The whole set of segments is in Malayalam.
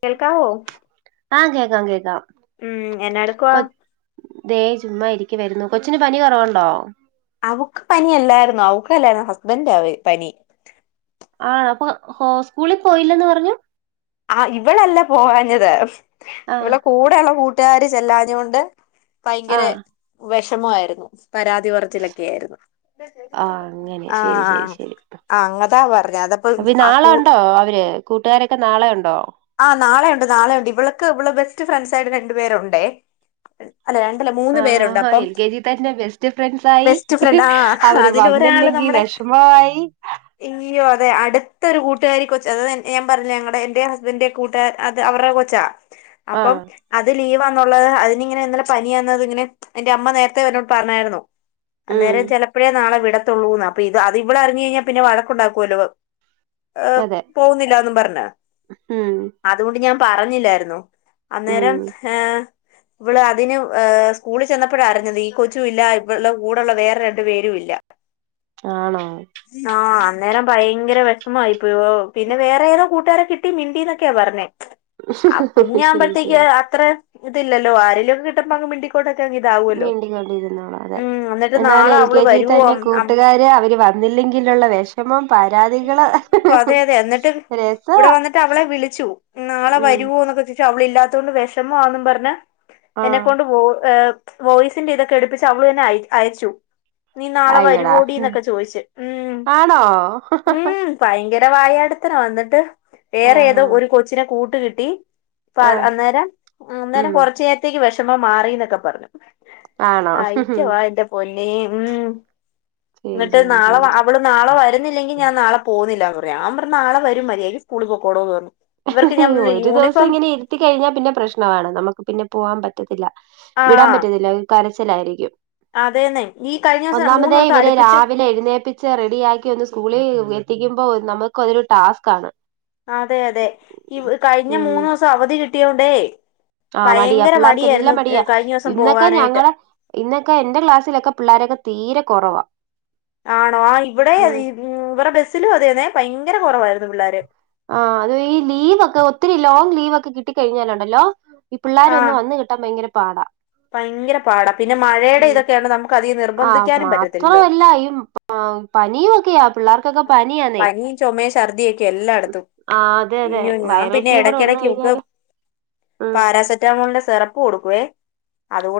കേൾക്കാവോ? ആഹ് കേൾക്കാം കേക്കാം. ഉം എന്നാ എടുക്കുവാ? കൊ ദേ ചുമ്മാ ഇരിക്ക വരുന്നു. കൊച്ചിന് പനി കൊറവുണ്ടോ? അവ്ക്ക് പനി അല്ലാരുന്നു. അവ്ക്കല്ലാരുന്നുഹസ്ബൻ്റാ വെ പനി. ആഹ്, അപ്പൊ ഹോ സ്കൂളിൽ പോയില്ലെന്ന് പറഞ്ഞു. ആഹ്, ഇവളല്ല പോവാഞ്ഞത്, ആഹ് ഇവളെ കൂടെള്ള കൂട്ടുകാരി ചെല്ലാഞ്ഞ കൊണ്ട് ഭയങ്കര ആഹ് വെഷമായിരുന്നു. പരാതി പറച്ചിലൊക്കെ ആരുന്നു. ആഹ്, അങ്ങനെ ശരി ശരി ശരി അങ്ങതാ പറഞ്ഞ അതപ്പ അപ്പൊ ആ നാളെ കൂ ഉണ്ടോ അവര്? കൂട്ടുകാരൊക്കെ നാളെ ഉണ്ടോ? ആഹ്, നാളെ ഉണ്ട് നാളെ ഉണ്ട് ഇവള്ക്ക് ഇവളെ ബെസ്റ്റ് ഫ്രണ്ട്സായിട്ട് രണ്ടു പേര് ഉണ്ടേ. ആഹാ ഹാ! എൽ കെ ജി തന്നെ ബെസ്റ്റ് ഫ്രണ്ട്സായി ബെസ്റ്റ് ഫ്രണ്ട് ആ അവര് വന്നില്ലെങ്കി വെഷ് മമായി ഇനിയൊ അത് അടുത്തൊരു കൂട്ടുകാരി കൊച്ച് അത് തന്നെ ഞാ പറഞ്ഞ്ലെ ഞങ്ങള്ടെ എന്റെ ഹസ് ബൻ്റ കൂട്ടുകാ അത് അവറ്ടെ കൊച്ചാ അപ്പം ആഹ് അത് ലീവാണ്ന്നുള്ളത് അതിനിങ്ങനെ ഇന്നലേ പനിയാന്നത്ങ്ങനെ അയിൻ്റെ അമ്മ നേരത്തെ ഇവനോട് പറഞ്ഞാരുന്നു. ഉം അന്നേരം ചെലപ്പഴേ നാളെ വിടത്തുള്ളൂന്ന് അപ്പൊ ഇത് അത് ഇവിളറിഞ്ഞ് കഴിഞ്ഞാ പിന്നെ വഴക്കുണ്ടാക്കോലോ. ഏഹ് അതെ പോകുന്നില്ലാന്നും പറഞ്ഞ്. ഉം അതുകൊണ്ട് ഞാൻ പറഞ്ഞില്ലാരുന്നു ഉം അന്നേരം ഏഹ് ഇവള് അതിന്ഏഹ് സ്കൂളിൽ ചെന്നപ്പഴാ അറിഞ്ഞത് ഈ കൊച്ചും ഇല്ല ഇവളെ കൂടെള്ള വേറെ രണ്ടു പേരും ഇല്ല [inaudible] ആണോ ആഹ് അന്നേരം ഭയങ്കര വെഷമായിപ്പയോ പിന്നെ വേറെ ഏതോ കൂട്ടുകാരെ കിട്ടി മി ണ്ടിന്നൊക്കെ പറഞ്ഞെ ആഹ് ശരി കുഞ്ഞാകുമ്പഴത്തേക്ക് ശരി അത്ര ഇതില്ലല്ലോ ആരേലും കിട്ടുമ്പങ്ങ് മിണ്ടിക്കോട്ടക്കെ അങ്ങ് ഇതാവുല്ലോ ഞണ്ടിക്കൊണ്ടിരുന്നോളും അതെ ഉം എന്നിട്ട് എന്നാൽ നാളെ എൽ അവള് കെ ജി വരുവോ തന്നെ അ കൂട്ടുകാര് അവര് വന്നില്ലെങ്കിലുള്ള വെഷമം പരാതികള് രസാ ട്ടഅവളെ വിളിച്ചു നാളെ വരുവോ ന്നൊക്കെചൊയ്ച്ചു അവള് ല്ലാത്തത്കൊണ്ട് വെഷമാന്നും പറഞ്ഞ് ആഹ് എന്നെക്കൊണ്ട് വോ ഏഹ് വോയ്സിൻ്റെ ഇതൊക്കെ എടുപ്പിച്ച് അവള് തന്നെ അയ് അയച്ചു നീ നാളെ അയ്യടാ വരിവോടിന്നൊക്കെ ചോയിച്ച് ഉം ആണോ ഉം ഭയങ്കര വായാടിത്തരാ വന്ന്ട്ട് വേറെ ഏതോ ആഹാ ഒരു കൊച്ചിനെ കൂട്ടുകിട്ടി പ്പ അഹ് ആഹ് അന്നേരംഉം അന്നേരം ഉം കൊറച്ചേ രത്തേക്ക് വെഷമം മാറിന്നൊക്കെ പറഞ്ഞു ആണോ അയിറ്റവാ എന്റെ പൊന്നേ ഉം ശരി ന്നിട്ട് ശരി നാളെ ശരി വാ അ ഇവള് നാളെ വരുന്നില്ലെങ്കി ഞാനാളെ പോവുന്നില്ലാന്ന് പറയാ ഞാൻ പറഞ്ഞ് നാളെ വരും മര്യായക്ക് സ്കൂള് പൊക്കോടോന്ന് പറഞ്ഞു ഇവർക്ക് ഞാൻ പറഞ്ഞില്ലേ ഒരു ദിവസം യൂണിഫോം ഇങ്ങനെ ഇരി ത്തിക്കഴിഞ്ഞാ പിന്നെ പ്രശ്നമാണ് നമ്മക്ക് പിന്നെ പോവാ പറ്റത്തില്ല വിടാൻ ആഹ് പറ്റ്ന്നില്ലഏഹ് കരച്ചിലായിരിക്കും അതേന്നെ ഈ കഴിഞ്ഞ ദിവസം മൂന്ന് ഒന്നാമതേ ദിവസം ഇവരെ അടുപ്പിച്ച് രാവിലെ എഴുന്നേപ്പി ച്ച് റെഡിയാക്കി ഒന്ന് സ്കൂളിൽ എത്തിക്കുമ്പോ നമക്ക് ഒരു ട്ടാസ്‌ക്കാണ് ആഹ് അതെ അതെ ഈ കഴിഞ്ഞ മൂന്ന്സം അവധി കിട്ടിയോണ്ടേ ആഹ് മടിയാ ഭയങ്കര മടിയായിരുന്നു പിള്ളേർക്കെല്ലാം മടിയാ കഴിഞ്ഞ ദിവസം ഇന്നൊക്കെ പോകാനായിട്ട് ഞങ്ങളെ ഇന്നൊക്കെ എന്റെ ക്ലാസിലൊക്കെ പിള്ളോരൊക്കെ തീരെ കൊറവാ ആണോ ആഹ് ഇവടെ അതേ ഉം ഇവടെ ബെസ്സിലും അതേന്നെ ഭയങ്കര കൊറവായിരുന്നു പിള്ളാര് ആഹ് അത് ഈ ലീവ് ഒക്കെ ഒത്തിരി ലോങ് ലീവൊക്കെ കിട്ടി കഴിഞ്ഞാലുണ്ടല്ലോ ഈ ആ പിള്ളാരൊന്ന് വന്ന് കി ട്ടാ ഭയങ്കര പാടാ ഭയങ്കര പാടാ പിന്നെ മഴേടെ ഉം ഇതൊക്കെയാണ് നമുക്ക് അതി നിർബന്ധിക്കാനും പറ്റത്തില്ലോ ആഹ് പനീ ഒക്കെയാ പിള്ളാർക്കൊക്കെ പനിയാന്നെ ചൊമേം ഛർദി യൊക്കെ എല്ലാട്ത്തും അതെ അതെ ഇയ്യോ ഞാൻ വൈറൽ പിന്നെ ഫീവർ വന്ന് എടക്കിടക്ക് ഒന്നു കഴിഞ്ഞാല് ഉം പാരാസെ റ്റ മോള്ന്റെ സെറപ്പ് കൊടുക്കുവെ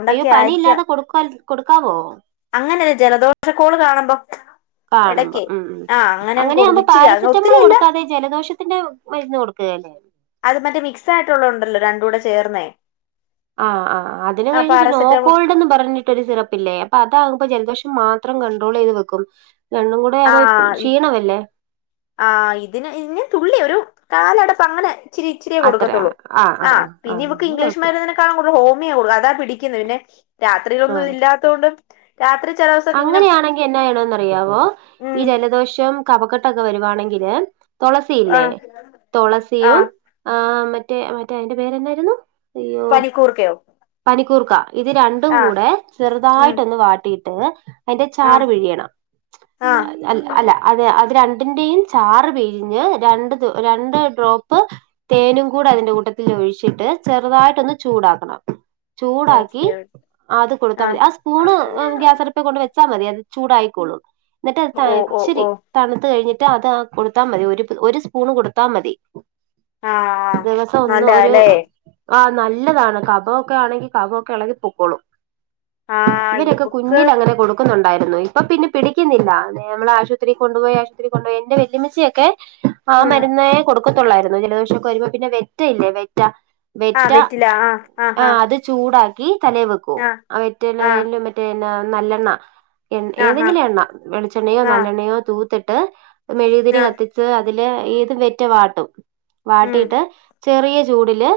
അയ്യോ, പനി ഇല്ലാതെ കൊടുക്ക കൊട്ക്കാവോ അങ്ങനെല്ല ജലദോഷക്കോള് കാണുമ്പം കാണുമ്പം മ് കൊടുക്കും അങ്ങനെയാഉമ്പോ ഇച്ചിരി അങ്ങ് പാരസെറ്റമോള് ഒത്തിരിയല്ല കൊട്ക്കാതെ ജലദോഷത്തിന്റെ മരുന്ന് കൊടുക്കുകല്ലേ അത് മറ്റേ മിക്സായിട്ടുള്ളൊ ഉണ്ടല്ലോ രണ്ടൂടെ ചേർന്നേ ആ ആ അതിന് ആ കഴിഞ്ഞ് പിന്നെ പാരസെറ്റാമോൾ ഓക്കോൾഡെന്നും പറഞ്ഞ് ട്ടൊരു സിറപ്പില്ലേ അപ്പ അതാമ്പ ജലദോഷം മാത്രം കണ്ട്രോള് എയ്ത് വെക്കും രണ്ടും കൂടെ ആകുമ്പോ ക്ഷീണമല്ലേ ആ ഇതിന് ഇന് തുള്ളി ഒരു കാലടപ്പു ച്ചിരി ഇച്ചിരിയെ അത്ര കൊടുക്കത്തൊള്ളൂ ആഹ് ആ ആഹ് ആഹ് പിന്നെ ആഹ് ഇവക്ക് എന്നാ കൊഴപ്പല്ല ഇംഗ്ലീഷ്മര്ന്നെനെ ക്ക അവൾക്കു ഹോമിയ കൊട്ക്കാ അതാ പിടിക്ക്ന്നു പിന്നെ രാത്രിലൊന്നും ആഹ് ഇല്ലാത്തോണ്ട് രാത്രി ചെലോസം അങ്ങനെയാണെങ്കി എനാ എയ്യണമെന്നറിയാവോ ഉം ഈ ജലദോഷം കഫ ക്കെട്ടൊക്കെ വരുവാണെങ്കില് തുളസിയില്ലേ ആഹ് തുളസിയും ആഹ് ആ മറ്റേ മറ്റേ അയ്ൻ്റെ പേര് എന്തായിര്ന്നു അയ്യോ പനിക്കൂർക്കയോ പനിക്കൂർക്ക ഇത് രണ്ടും ആഹ് കൂടെ ഉം ചെറുതായിട്ടൊന്ന് വാട്ടി ട്ട് അയ്ന്റെ ചാറ് ആഹ് പിഴിയണം ആഹ് അൽ ല്ല അല്ല അതെ അത് രൺ ണ്ട്ന്റെയും ചാറ് പിഴിഞ്ഞ് രണ്ട് ദി രണ്ട് ഡ്രോപ്പ് തേനും കൂടെ അതിന്റ കൂട്ടത്തിൽ ഒഴിച്ചിട്ട് ചെറുതായിട്ടൊന്ന് ചൂടാക്കണം. ചൂടാക്കി ഓക്കെ അത് കൊടുത്താ ആഹ് മതി ആ സ്പൂണ് ഉം ഗ്യാസ് ട്പ്പെ കൊണ്ട് വെച്ചാ മതി അത് ചൂടായിക്കോളും ന്നെട്ട് അത് ത ഓ ഓ ച്ചിരി ഓ തണുത്ത് കഴിഞ്ഞിട്ട് അത് കൊടുത്താ മതി ഒരു ഒരു സ്പൂണ് കൊടുത്താ മതി. ആഹ് ആഹ് ദിവസം ഒന്ന് ഒര്- നല്ലതാല്ലേ ആഹ് നല്ലതാണ് കഫംയൊക്ക ആണെങ്കി കഫയൊക്കെ എളകി പൊക്കോളും ആഹ് ഇവരൊക്കെ കു ഇവക്ക് ത്തെറ കൊടുക്കുന്നുണ്ടായിരുന്നു ഇപ്പ പിന്നെ പിടിക്കുന്നില്ല അതേ അമ്മള് ആശുപത്രി കൊണ്ടുപോയി ആശുത്രി കൊണ്ടുപോയി എന്റെ വെല്ലമ്മച്ചിയൊക്കെ- ആ ഉം മരുന്നേ കൊടുക്കത്തൊള്ളായിരുന്നു ജലദോഷൊക്കെ വരുമ്പോ പിന്നെ വെറ്റയില്ലേ വെറ്റ ആഹ് വെറ്റ വെറ്റില ആഹ് ആഹ് അത് ചൂടാക്കി തലേ വെക്കും ആഹ് ആ വെറ്റേല് ആഹ് എല്ലു മറ്റേ ന നല്ലെണ്ണ ആഹ് ഏതെങ്കിലും ആഹ് എണ്ണ വെളിച്ചെണ്ണയോ ആഹ് നല്ലെണ്ണയോ തൂത്തിട്ട് മെഴുതിരി ആഹ് കത്തി - ത്ത് അതില് ഏത് വെറ്റ വാട്ടും ഉം വാട്ടിട്ട് ചെറിയ ചൂടില്-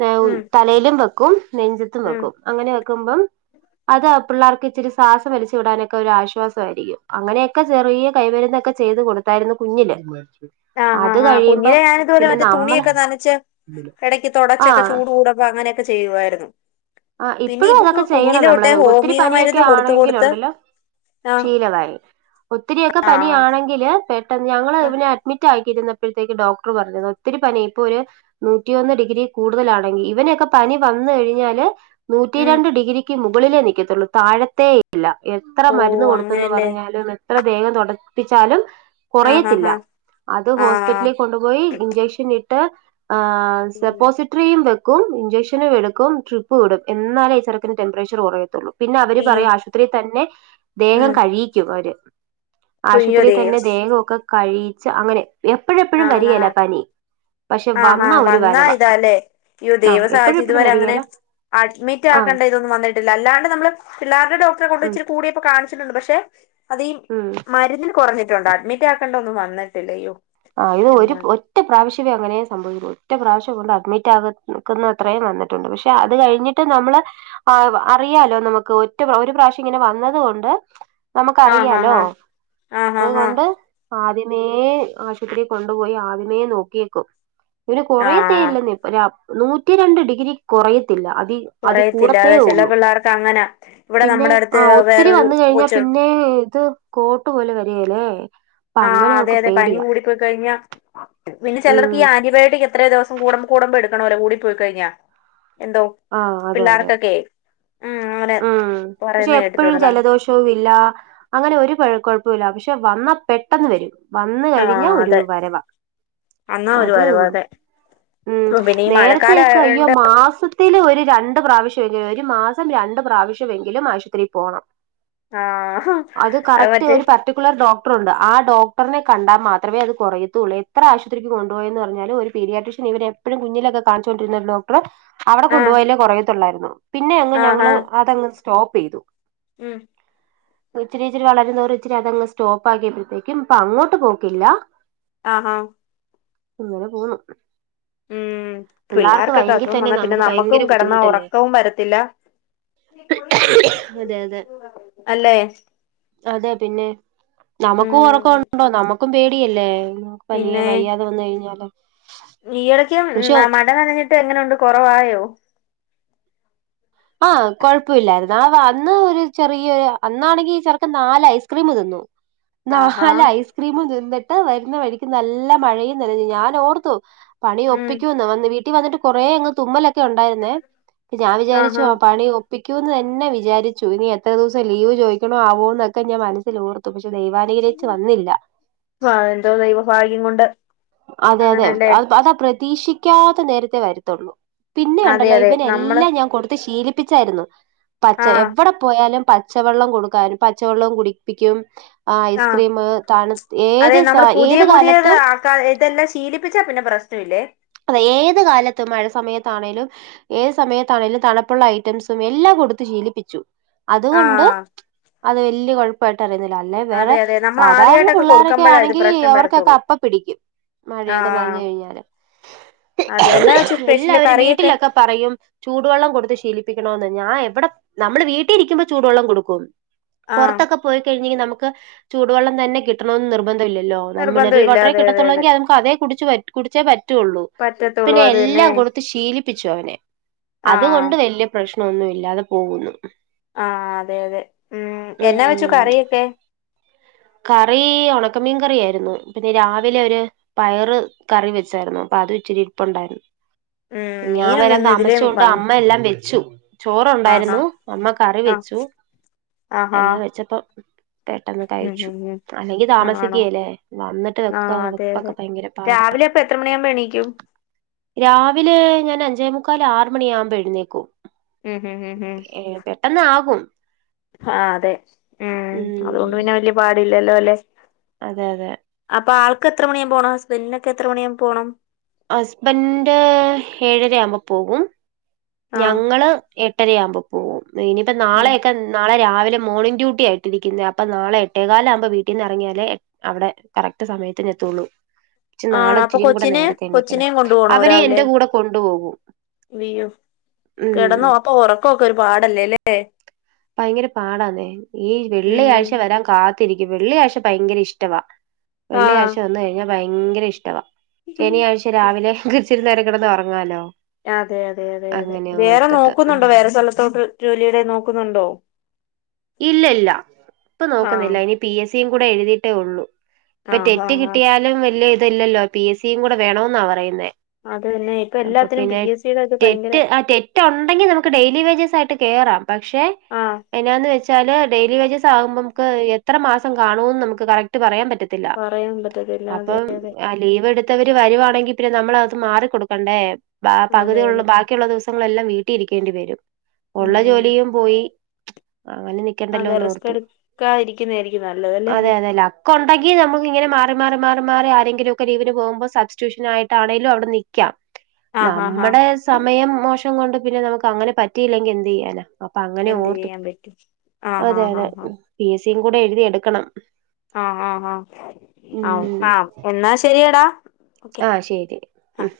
നേം ഉം തലേലും വെക്കും നെഞ്ചത്തും ഉം വെക്കും അങ്ങനെ വെക്കുമ്പം അതാ- പിള്ളാർക്ക് ഇച്ചിരി ശ്വാസം വലിച്ചു വിടാനൊക്കെ ഒരു ആശ്വാസം ആയിരിക്കും അങ്ങനെയൊക്കെ ചെറിയ കൈമെരുന്നൊക്കെ ചെയ്ത് കൊട് അതായിരുന്നു കുഞ്ഞില് ആഹ് അത് ആഹ് ആഹ് കഴിയുമ്പം കുഞ്ഞിനെ ഞാനിതുപൊല പിന്നെ അവന്റെ നമ്മള് തുണിയൊക്കെ നനച്ച്- എടക്ക് ആ തൊടച്ചൊക്കെ ചൂട് കൂടുമ്പ അങ്ങനൊക്കെ ചെയ്യുവായിരുന്നു ആ പിന്നെ ഇപ്പഴും ഇവക്ക് അതൊക്കെ ചെയ്യണം കുഞ്ഞിലെ തൊട്ടേ നമ്മളത് ഒത്തിരി ഹോമിയോ പനിയൊക്കെ മരുന്ന് കൊടുത്ത് കൊടുത്ത് ആണേങ്കിലുണ്ടല്ലോ- ആഹ് ശീലമായി ഒത്തിരിയൊക്കെ ആഹ് പനിആണെങ്കില് പെ ട്ടന്ന് ഞങ്ങള് ആഹ് ഇവനെ അഡ്മിറ്റ് ആക്കി ഇര്ന്നപ്പഴത്തേക്ക് ഡോക്ടർ പറഞ്ഞത് ഒത്തിരി പനി ഇപ്പൊ ഒര്- നുറ്റി ഒന്ന് ഡിഗ്രി കൂടുതലാണെങ്കി ഇവനെക്കെ പനി വന്നു കഴിഞ്ഞാല്- നുറ്റി ഉം രണ്ട് ഡിഗ്രിക്ക് മുകളിലേ നിക്കത്തൊള്ളൂ താഴത്തെയി ഇല്ല എത്ര മരുന്ന് ഓഹ് കൊടുത്തെന്ന് അങ്ങനെയല്ലേ പറഞ്ഞാലും എത്ര ദേഹം തൊടപ്പിച്ചാലും- ആഹ് ആഹ് കൊറയത്തില്ല ആഹ് അത് ആഹ് ഹോസ്പിറ്റലി കൊണ്ടുപോയി ഇഞ്ചെക്ഷന്ട്ട് ആഹ് ഉം സെപ്പോസിറ്റ്റിയും വെക്കും ഇഞ്ചെക്ഷനും എടുക്കും ട്രി ട്രിപ്പ്‌ ഇടും എന്നാലേ ഈ ചെറുക്കന് ടെമ്പ്റേചറ് കൊറയത്തൊള്ളൂ പിന്നെ അവര് അയ്യോ പറയും ആശുപത്രിയി തന്നെ ദേഹം ഉം കഴീക്കും അവര് അയ്യോ ആശുപത്രിയില് തന്നെ ദൈവമേ ദേഹൊക്കെ കഴീച്ച് അങ്ങനെ എപ്പഴെപ്പഴും വരിയേല പനി പക്ഷെ ആഹ് ഹാ വന്ന ഒരു വന്നാ വരവ ഇതാല്ലേ യ്യോ ആ ദൈവ സഹായിച്ച് എപ്പോഴെപ്പോഴും ഇതുവരെ അങ്ങനെ- വരികയില്ല ആ അഡ്മിറ്റാക്കണ്ടയിതോന്നും വന്നിട്ടില്ല അല്ലാണ്ട് നമ്മള് പിള്ളാരടെ ഡോക്ടറെ കൊണ്ട് ഉം ഇച്ചിരി കൂടിപ്പം കാൺച് ച്ച്ണ്ട് പക്ഷെ അതീം ഉം മരുന്നില് കൊറഞ്ഞിട്ടുണ്ട് അഡ്മിറ്റ് ആക്കേണ്ട ഒന്നും വന്നിട്ടില്ല അയ്യോ ആഹ് ഇത് ഒരു- എന്നാണ് ഒറ്റ പ്രാവശ്യമേ അങ്ങനെയും സംഭവിക്കുള്ളൂ ഒറ്റ പ്രാവശ്യം കൊണ്ട് അഡ്മിറ്റ് ആകുന്ന അത്രയും വന്നിട്ടുണ്ട് പക്ഷെ അത് കഴിഞ്ഞ്ട്ട് - ന്നിട്ട് നമ്മള് ആ അറിയാലോ നമുക്ക് ഒറ്റ ഒരു പ്രാവശ്യം ഇങ്ങനെ വന്നത്കൊണ്ട്- ആഹ് നമുക്കറിയാലോ ആഹ് ആഹ് ആഹ് ആഹ് ആഹ് അതുകൊണ്ട്- ആദ്യമേ ആശുപത്രി കൊണ്ടുപോയി ആദ്യമേ നോക്കിയേക്കും ഇവന് ആഹ് കൊറേയത്തേല്ലേന്നേ നൂറ്റി രണ്ട് ഡിഗ്രി കൊറയത്തില്ല അതി- അതി കുറയത്തില്ല അതെ ചില കൂടത്തേയുള്ളൂ പിള്ളേർക്ക് അങ്ങനാ ഇവിടെ പിന്നെ നമ്മുടെ അടുത്ത് ആ ഒത്തിരി വേറൊരു വന്ന് കയിഞ്ഞാ കൊച്ച് പിന്നെ ഇത്- കോട്ട് പോലെ വരികെലെ അപ്പ അങ്ങനെ അവക്ക് പേടിയാ കഴിഞ്ഞ പിന്നെ ഉം ചെലർക്ക് ഈ ആന്റിബയോട്ടിക് എത്ര ദെവസം- കൂടെ കൂടെ പെടുക്കണല്ലോ കൂടി പോയി കയിഞ്ഞാ എന്തോ- ആഹ് അതെ അതെ പിള്ളേർക്കൊക്കെ ഉം അങ്ങനെ ഉം പക്ഷെ പറയുന്ന എപ്പഴും കേട്ടിട്ടുണ്ട് നം ജലദോഷം- നില്ല അങ്ങനെ ഒരു കൊഴ കൊഴപ്പല്ല പക്ഷെ വന്ന പെട്ടെന്ന് വരും വന്ന് ആ കഴിഞ്ഞാ ഒരു അതെ വരവാ അന്നാ ഒരു അത് ഉം പരുവം അതെ പിന്നെ ഈ മഴക്കാലം നേരത്തൊക്കെ അയ്യോ ആയോണ്ട് മാസ- ത്തില് ഒരു രണ്ട് പ്രാവശ്യെങ്കിലും ഒരു മാസം രണ്ട് പ്രാവശ്യമെങ്കിലും ആശുപത്രി പോണം ആ അത് കറക്റ്റ് ഒരു പ- പർട്ടിക്കുലർ ഡോക്റൊണ്ട് ആ ഡോക്ടറിനെ കണ്ടാ മാത്രമേ അത് കൊറയത്തുള്ളൂ എത്ര ആശുപത്രിക്ക് കൊണ്ടുപോയെന്ന് പറഞ്ഞാലും ഒരു- പീടിയാട്രീഷ്യൻ ഇവര് എപ്പഴും കുഞ്ഞിലൊക്കെ കാണിച്ചുകൊണ്ടിരുന്ന ഒരു ഡോക്ടറ് അവടെ ആ കൊണ്ടുപോയാലെ കൊറയത്തുള്ളായിരുന്നു പിന്നെ അങ്ങ് ആ ആ ഞങ്ങള് അതങ്ങ് സ്റ്റോപ്പ്‌ ചെയ്തു ഉം ഇച്ചിരി ഇച്ചിരി വളരും തോറും ഇച്ചരി അതങ്ങ് സ്റ്റോപ്പ് ആക്കിയപ്പഴത്തേക്കും പ്പ അങ്ങോട്ട് പോക്കില്ല ആഹ ഇങ്ങനെ പോവുന്നു. ഉം പിള്ളേർക്ക് പിള്ളേർക്കൊക്കെ വയ്യങ്കി അസുഖം വന്നാ പിന്നെ നമ്മുക്കും കെടന്നാ ഒറക്കവും വരത്തില്ല അതെ അതെ അല്ലേ അതെ പിന്നെ നമുക്കും ഉം ഒറക്കണ്ടോ നമ്മക്കും പേടിയല്ലേ പനിയാ പിന്നെ വയ്യാതെ വന്നു കയിഞ്ഞാല് ഈയിടക്ക് മഴനനഞ്ഞിട്ട് എങ്ങനുണ്ട് കൊറവായോ ആ കൊഴപ്പല്ലായിരുന്നു. അവ അന്ന് ഒരു ചെറിയൊരു അന്നാണെങ്കി ചെറ്ക്കൻ നാല് ഐസ്ക്രീം തിന്നു [inaudible] നാല് ഐസ്ക്രീമും തിന്നിട്ട് വരുന്ന വഴിക്ക് നല്ല മഴയും നനഞ്ഞു ഞാനോർത്തു ഉം പണിഒപ്പിക്കൂന്ന് വന്ന് വീട്ടി വന്നിട്ട് കൊറേ അങ്ങ് തുമ്മലൊക്കെ ഉണ്ടായിരുന്നേ ഞാൻ വിചാരിച്ചു ആഹാ ആ പണി ഒപ്പിക്കൂന്നന്നെ വിചാരിച്ചു ഇനി എത്ര ദിവസം ലീവ് ചോദിക്കണോ ആവോ എന്നൊക്കെ ഞാൻ മനസ്സിൽ ഓർ ത്തു പക്ഷെ ദൈവനുഗ്രഹിച്ച് വന്നില്ല ആ എന്തോ ദൈവഭാഗ്യം കൊണ്ട് അതെ അതെ അങ്ങനല്ലേ അ അതാ പ്രതീക്ഷിക്കാത്ത നേരത്തെേ വരുത്തുള്ളൂ പിന്നെ അതെ ഇണ്ടല്ലോ അതെ ഇവന് നമ്മള് എല്ലാം ഞാൻ കൊടുത്ത് ശീലിപ്പിച്ചായിരുന്നു പച്ച ആഹ് എവിടെ പോയാലും പച്ചവെള്ളം കൊടുക്കാനും പച്ചവെള്ളം കുടിപ്പിക്കും ആ ആഹ് ഐസ്ക്രീമ് തണു ഏത് സ ഏത് കാലത്തും ത ഇതെല്ലാം ശീലിപ്പിച്ചാ പിന്നെ പ്രശ്നല്ലേ അത് ഏത് കാലത്തും മഴ സമയത്താണേലും ഏത് സമയത്താണേലും തണപ്പുള്ള ഐറ്റംസും എല്ലാം കൊടുത്ത് ശീലിപ്പിച്ചു അതുകൊണ്ട് ആഹ് അത് വല്യ കൊഴപ്പ പ്പായിട്ട് അറിയുന്നില്ല അല്ലെ വേറെ അതെ അതെ നമ്മൾ സാധാരണ ആദ്യായിട്ടൊക്കെ പിള്ളോരൊക്കെ കൊടുക്കുമ്പോഴാ ഇത് ആണെങ്കി പ്രശ്നം അവർക്കൊക്കെ വരത്തുള്ളൂ അപ്പ പിടിക്കും മഴയൊക്കെ നനഞ്ഞു ആഹ് കയിഞ്ഞാല് അതെ എന്നാ വെച്ച് സ്പെഷ്യല് കറിയൊക്കെ വീട്ടിലൊക്കെ പറയും ചൂടുവെള്ളം കൊടുത്ത് ശീലിപ്പിക്കണന്ന് ഞാൻ എവടെ നമ്മള് വീട്ടിരിക്കുമ്പോ ചൂടുവെള്ളം കൊടുക്കും ആഹ് പൊറത്തൊക്കെ പോയി കഴിഞ്ഞെങ്കി നമുക്ക് ചൂടുവെള്ളം തന്നെ കിട്ടണന്ന് നിർബന്ധല്ലല്ലോ മിനറൽ നിർബന്ധം ഇല്ല വാട്ടറെ അതെ അതെ അതെ കിട്ടത്തുള്ളെങ്കി നമുക്ക് അതേ കു കുടിച്ചേ പറ്റുള്ളൂ പറ്റത്തുള്ളൂ പിന്നെ അത് തന്നെ എല്ലാം കൊട് ത് ശീലിപ്പിച്ചു അവനെ ആഹ് അതുകൊണ്ട് വല്ല്യെ പ്രശ്നൊന്നും ഇല്ലാതെ പോകുന്നു ആഹ് അതെ അതെ ഉം എന്നാ വെച്ചു ഉം കറിയൊക്കെ കറി ഒണക്കമീൻ കറിയായിരുന്നു പിന്നെ രാവിലെ ഒരു പയറ് കറി വെച്ചായിരുന്നു അപ്പം അത് ഇച്ചിരി ഇരിപ്പുണ്ടായിരുന്നു ഉം ഞാൻ മീനൊന്നും വരാൻ ഇന്ന് ഇതിലേ താമസിച്ചൊണ്ട് വന്ന് അമ്മ എല്ലാം വെച്ചു ആഹാ ചോറുണ്ടായിരുന്നു അമ്മ കറി ആഹ് വെച്ചു ആഹാ എല്ലാം വെച്ചപ്പം പെട്ടെന്ന് ഉം കഴിച്ചു ഉം ഉം അല്ലെങ്കി ആണോ താമസിക്കല്ലേ വന്നിട്ട് വെക്ക ആഹ് അതെ അതെ വെപ്പൊക്കെ ഭയങ്കര പാടാ രാവിലെ അപ്പൊ എത്ര മണിയാകുമ്പോ എണീക്കും രാവിലെ ഞാൻ അഞ്ചേ മുക്കാൽ ആറു മണിയാകുമ്പോ എഴുന്നേക്കും ഉം ഉം ഉം ഉം ഏ പെട്ടെന്ന് ആകും ആഹ് അതെ ഉം അതുകൊണ്ട് പിന്നെ വല്യ പാടില്ലല്ലോ അല്ലെ അതെ അതെ അപ്പൊ ആൾക്ക് എത്ര മണിയാകുമ്പോ പോണം ഹസ്ബന്റിനൊക്കെ എത്ര മണിയാകുമ്പോ പോണം ഹസ്ബൻഡ് ഏഴര ആവുമ്പോ പോകും ആഹ് ഞങ്ങള് എട്ടരയാവുമ്പോ പോകും ഇനിയിപ്പോ ഉം നാളെയൊക്കെ നാളെ രാവിലെ മോണിംങ് ഡ്യൂട്ടിയാ ഇട്ടിരിക്കുന്നേ അപ്പം നാളെ എട്ടേകാലാകുമ്പോ വീട്ടീന്ന് ഇറങ്ങിയാലേ അവിടെ കറക്റ്റ് സമയത്തിന് എത്തുള്ളൂ ച് നാളെ ആണോ അപ്പൊ ഇച്ചിരീം കൂടെ കൊച്ചിനെ നേരത്തെ എണ്ണിക്കണം കൊച്ചിനെയും അവരെ എന്റെ കൂടെ കൊണ്ടുപോകും വിയ്യോ ഉം കെടന്നൊ അപ്പൊ ഒറക്കൊക്കെ ഒരു പാടല്ലെ ല്ലേ ഭയങ്കര പാടാന്നേ ഈ ഉം വെള്ളിയാഴ്ച വരാൻ കാത്തിരിക്കും വെള്ളിയാഴ്ച ഭയങ്കര ഇഷ്ടവാ ആഹ് വെള്ളിയാഴ്ച വന്ന് കഴിഞ്ഞാ ഭയങ്കര ഇഷ്ടമാ ശനിയാഴ്ച രാവിലെ ഇച്ചിരി നേരം കിടന്ന് ഉറങ്ങാലോ അതെ അതെ അതെ അതെ അങ്ങനെ വേറെ ഓർത്തിട്ട്. നോക്കുന്നുണ്ടോ ഉം. വേറെ സ്ഥലത്തോട്ട് ജോലിയടെ നോക്കുന്നുണ്ടോ ഇല്ല ഇല്ല ഇപ്പൊ ആഹ് നോക്കുന്നില്ല ഇനി പി എസ് സിയും കൂടെ എഴുതിയിട്ടേ ഉള്ളൂ ഇപ്പൊ റൈറ്റ് ആഹ് കിട്ടിയാലും വലിയ ഇതല്ലല്ലോ പി എസ് സിയും കൂടെ വേണമെന്നാ പറയുന്നേ അത് തന്നെ ഇപ്പൊ അപ്പൊ എല്ലാത്തിനും പി പിന്നെ എസ് സിയുടെ ഒക്കെ ഭയങ്കര റെറ്റ് ആ റെറ്റ് റെറ്റ് ഉണ്ടെങ്കി നമുക്ക് ഡെയിലി വേജസ് ആയിട്ട് കേയറാം പക്ഷെ ആഹ് എന്നാന്ന് വെച്ച ഡെയിലി വേജസ് ആകുമ്പോ നമ്മക്ക് എത്ര മാസം കാണുമെന്ന് നമുക്ക് കറക്റ്റ് പറയാൻ പറ്റത്തില്ല പറയാൻ പറ്റത്തില്ല അതെ റ്റത്തില്ല അതെ അപ്പോ ലീവ് എടു ത്തവർ വരുവാണെങ്കിൽ പിന്നെ നമ്മളത് മാറിക്കൊടുക്കണ്ടേ അതെ അതെ പകുതികളും ബാക്കി ക്കിയുള്ള ദിവസങ്ങളെല്ലാം വീട്ടിൽ ഇരിക്കേണ്ടി വരും ഉം ഉള്ള ഉം ജോലിയും പോയി അങ്ങനെ നി അതെ റിസ്ക്ക് എടുക്കാ ഇരിക്കുന്നതായിരിക്കും നല്ലതല്ലേ കൊണ്ടെങ്കി നമുക്ക് ഇങ്ങനെ മാറി മാറി മാറി മാറി ആരെങ്കിലൊക്കെ ലീവിന് പോകുമ്പോ സബ്റ്റ്യഷനായിട്ടായാലും അവിടെ നിൽക്കാം ആഹ് ആഹ് ആഹ് നമ്മുടെ സമയം മോശം കൊണ്ട് പിന്നെ നമുക്ക് അങ്ങനെ പറ്റിയില്ലെങ്കി എന്ത് ചെയ്യാനാ അപ്പൊ അങ്ങനെ എന്ത് ഓർത്തു ചെയ്യാൻ പറ്റും ആഹ് അതെ ആഹ് അതെ ആഹ് പി എസ് സിയും കൂടെ എഴുതി എടുക്കണം ആഹ് ആഹ് ആഹ് ഉം ആ ആ എന്നാ ശരിയടാ ഓക്കെ ആ ശരി ആ ഉം